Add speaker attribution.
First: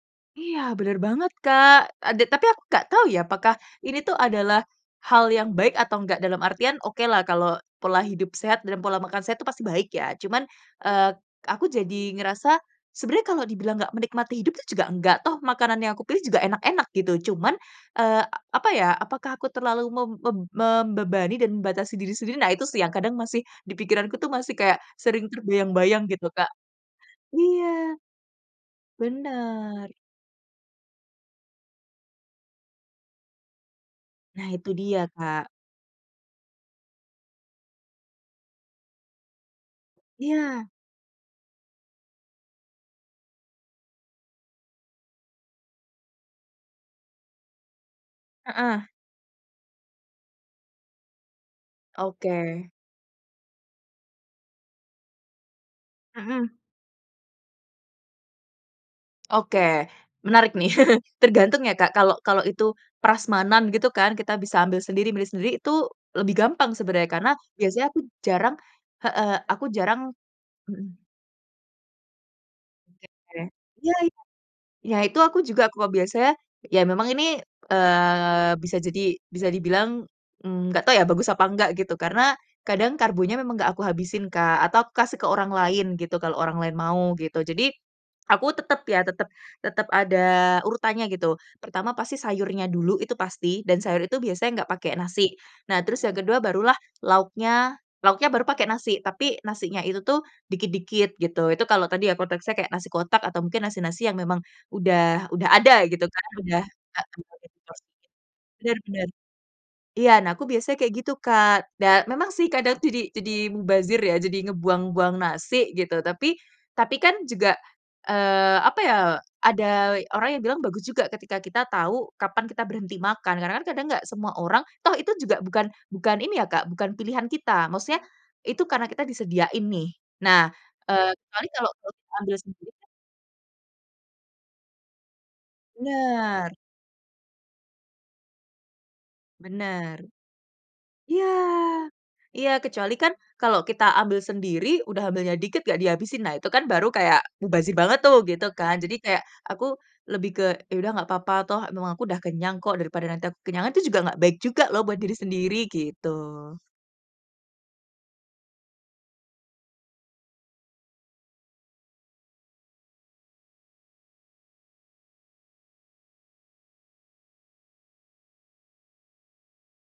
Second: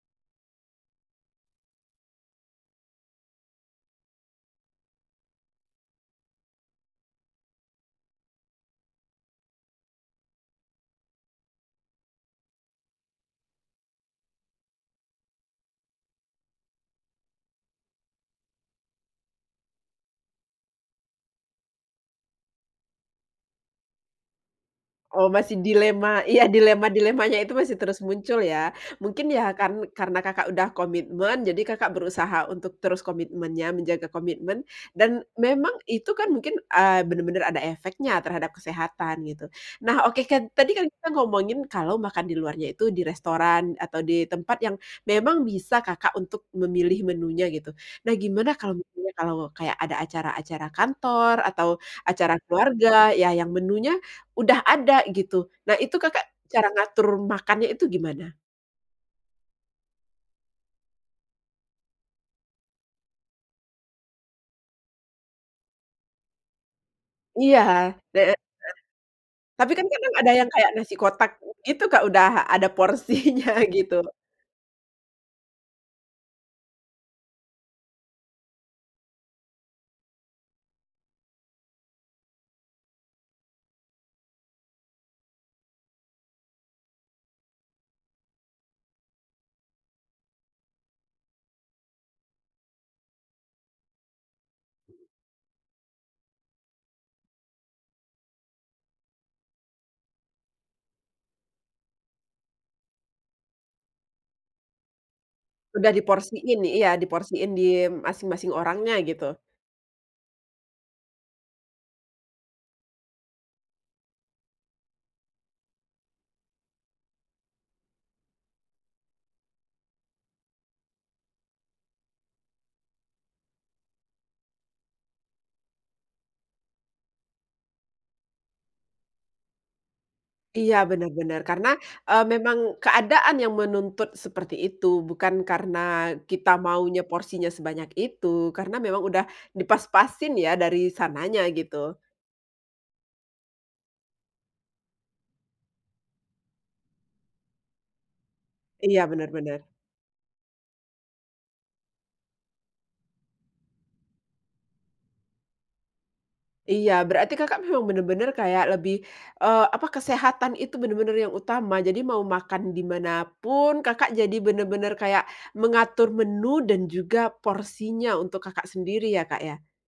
Speaker 1: Iya bener banget, Kak. Ada, tapi aku nggak tahu ya apakah ini tuh adalah hal yang baik atau nggak. Dalam artian, okelah kalau pola hidup sehat dan pola makan sehat itu pasti baik ya. Cuman, eee, aku jadi ngerasa sebenarnya kalau dibilang nggak menikmati hidup tuh juga nggak toh, makanan yang aku pilih juga enak-enak gitu. Cuman eee, apa ya, apakah aku terlalu mem mem membebani dan membatasi diri sendiri? Nah itu sih yang kadang masih di pikiranku tuh, masih kayak
Speaker 2: Oh
Speaker 1: sering
Speaker 2: masih
Speaker 1: terbayang-bayang
Speaker 2: dilema,
Speaker 1: gitu,
Speaker 2: iya
Speaker 1: Kak.
Speaker 2: dilema-dilemanya itu masih
Speaker 1: Iya.
Speaker 2: terus muncul ya, mungkin ya karen
Speaker 1: Bener.
Speaker 2: karena Kakak udah komitmen jadi Kakak berusaha untuk terus komitmennya, menjaga
Speaker 1: Nah
Speaker 2: komitmen.
Speaker 1: itu dia,
Speaker 2: Dan
Speaker 1: Kak.
Speaker 2: memang itu kan mungkin, eee, bener-bener ada efeknya terhadap kesehatan gitu. Nah, oke kat
Speaker 1: Iya.
Speaker 2: tadi kan kita ngomongin kalau makan di luarnya itu di restoran, atau di tempat yang memang bisa Kakak untuk memilih menunya gitu. Nah gimana kalau
Speaker 1: Heeh.
Speaker 2: misalnya kalau kayak ada acara-acara kantor atau acara
Speaker 1: Oke.
Speaker 2: keluarga ya, yang menunya udah ada gitu, nah itu Kakak
Speaker 1: Mhm.
Speaker 2: cara ngatur makannya itu gimana?
Speaker 1: Oke, menarik nih. Tergantung ya Kak, kalau kalau itu prasmanan gitu kan kita bisa ambil sendiri, milih sendiri, itu lebih gampang sebenarnya karena
Speaker 2: Iya, heeh
Speaker 1: biasanya aku
Speaker 2: heeh.
Speaker 1: jarang heeh aku
Speaker 2: Tapi kan
Speaker 1: jarang
Speaker 2: kadang ada yang kayak nasi
Speaker 1: mhm.
Speaker 2: kotak gitu Kak, udah ada porsinya
Speaker 1: [unintelligible] iya
Speaker 2: gitu.
Speaker 1: iya. Ya itu aku juga kok biasanya, iya memang ini, eee, bisa jadi bisa dibilang, mmm, nggak tahu ya bagus apa nggak gitu, karena kadang karbonya memang nggak aku habisin Kak, atau kasih ke orang lain gitu, kalau orang lain mau gitu. Jadi aku tetep ya, tetep tetep ada urutannya gitu. Pertama pasti sayurnya dulu itu pasti, dan sayur itu biasanya nggak pakai nasi. Nah terus yang kedua barulah lauknya lauknya baru pakai nasi, tapi nasinya itu tuh dikit-dikit gitu. Itu kalau tadi ya konteksnya kayak nasi kotak atau mungkin nasi-nasi yang memang udah udah ada
Speaker 2: Udah
Speaker 1: gitu kan,
Speaker 2: diporsiin,
Speaker 1: udah
Speaker 2: iya diporsiin
Speaker 1: [unintelligible]
Speaker 2: di masing-masing
Speaker 1: bener
Speaker 2: orangnya
Speaker 1: bener.
Speaker 2: gitu.
Speaker 1: Iya nah aku biasanya kayak gitu Kak dan memang sih kadang jadi jadi mubazir ya, jadi ngebuang-buang nasi gitu, tapi tapi kan juga, eee, apa ya, ada orang yang bilang bagus juga ketika kita tahu kapan kita berhenti makan. Karena kan kadang nggak semua orang toh itu juga bukan bukan ini ya Kak, bukan pilihan kita, maksudnya itu karena kita disediain nih. Nah,
Speaker 2: Iya bener
Speaker 1: eee,
Speaker 2: bener
Speaker 1: kecuali
Speaker 2: karena,
Speaker 1: kalau, eee,
Speaker 2: eee,
Speaker 1: ambil
Speaker 2: memang
Speaker 1: sendiri
Speaker 2: keadaan yang menuntut seperti itu, bukan karena kita
Speaker 1: Bener.
Speaker 2: maunya porsinya sebanyak itu karena memang udah
Speaker 1: Bener.
Speaker 2: dipas-pasin ya dari
Speaker 1: Iya.
Speaker 2: sananya gitu.
Speaker 1: Iya kecuali kan kalau kita ambil sendiri, udah ambilnya dikit nggak dihabisin, nah itu kan baru kayak mubazir banget tuh gitu kan. Jadi
Speaker 2: Iya,
Speaker 1: kayak
Speaker 2: bener bener.
Speaker 1: aku lebih ke ya udah nggak apa-apa, toh emang aku udah kenyang kok daripada nanti aku kekenyangan itu juga nggak baik juga loh buat diri sendiri gitu.
Speaker 2: Iya berarti Kakak memang bener-bener kayak lebih, eee, apa kesehatan itu bener-bener yang utama. Jadi mau makan di mana pun Kakak jadi bener-bener kayak mengatur menu dan juga porsinya untuk Kakak sendiri ya Kak ya?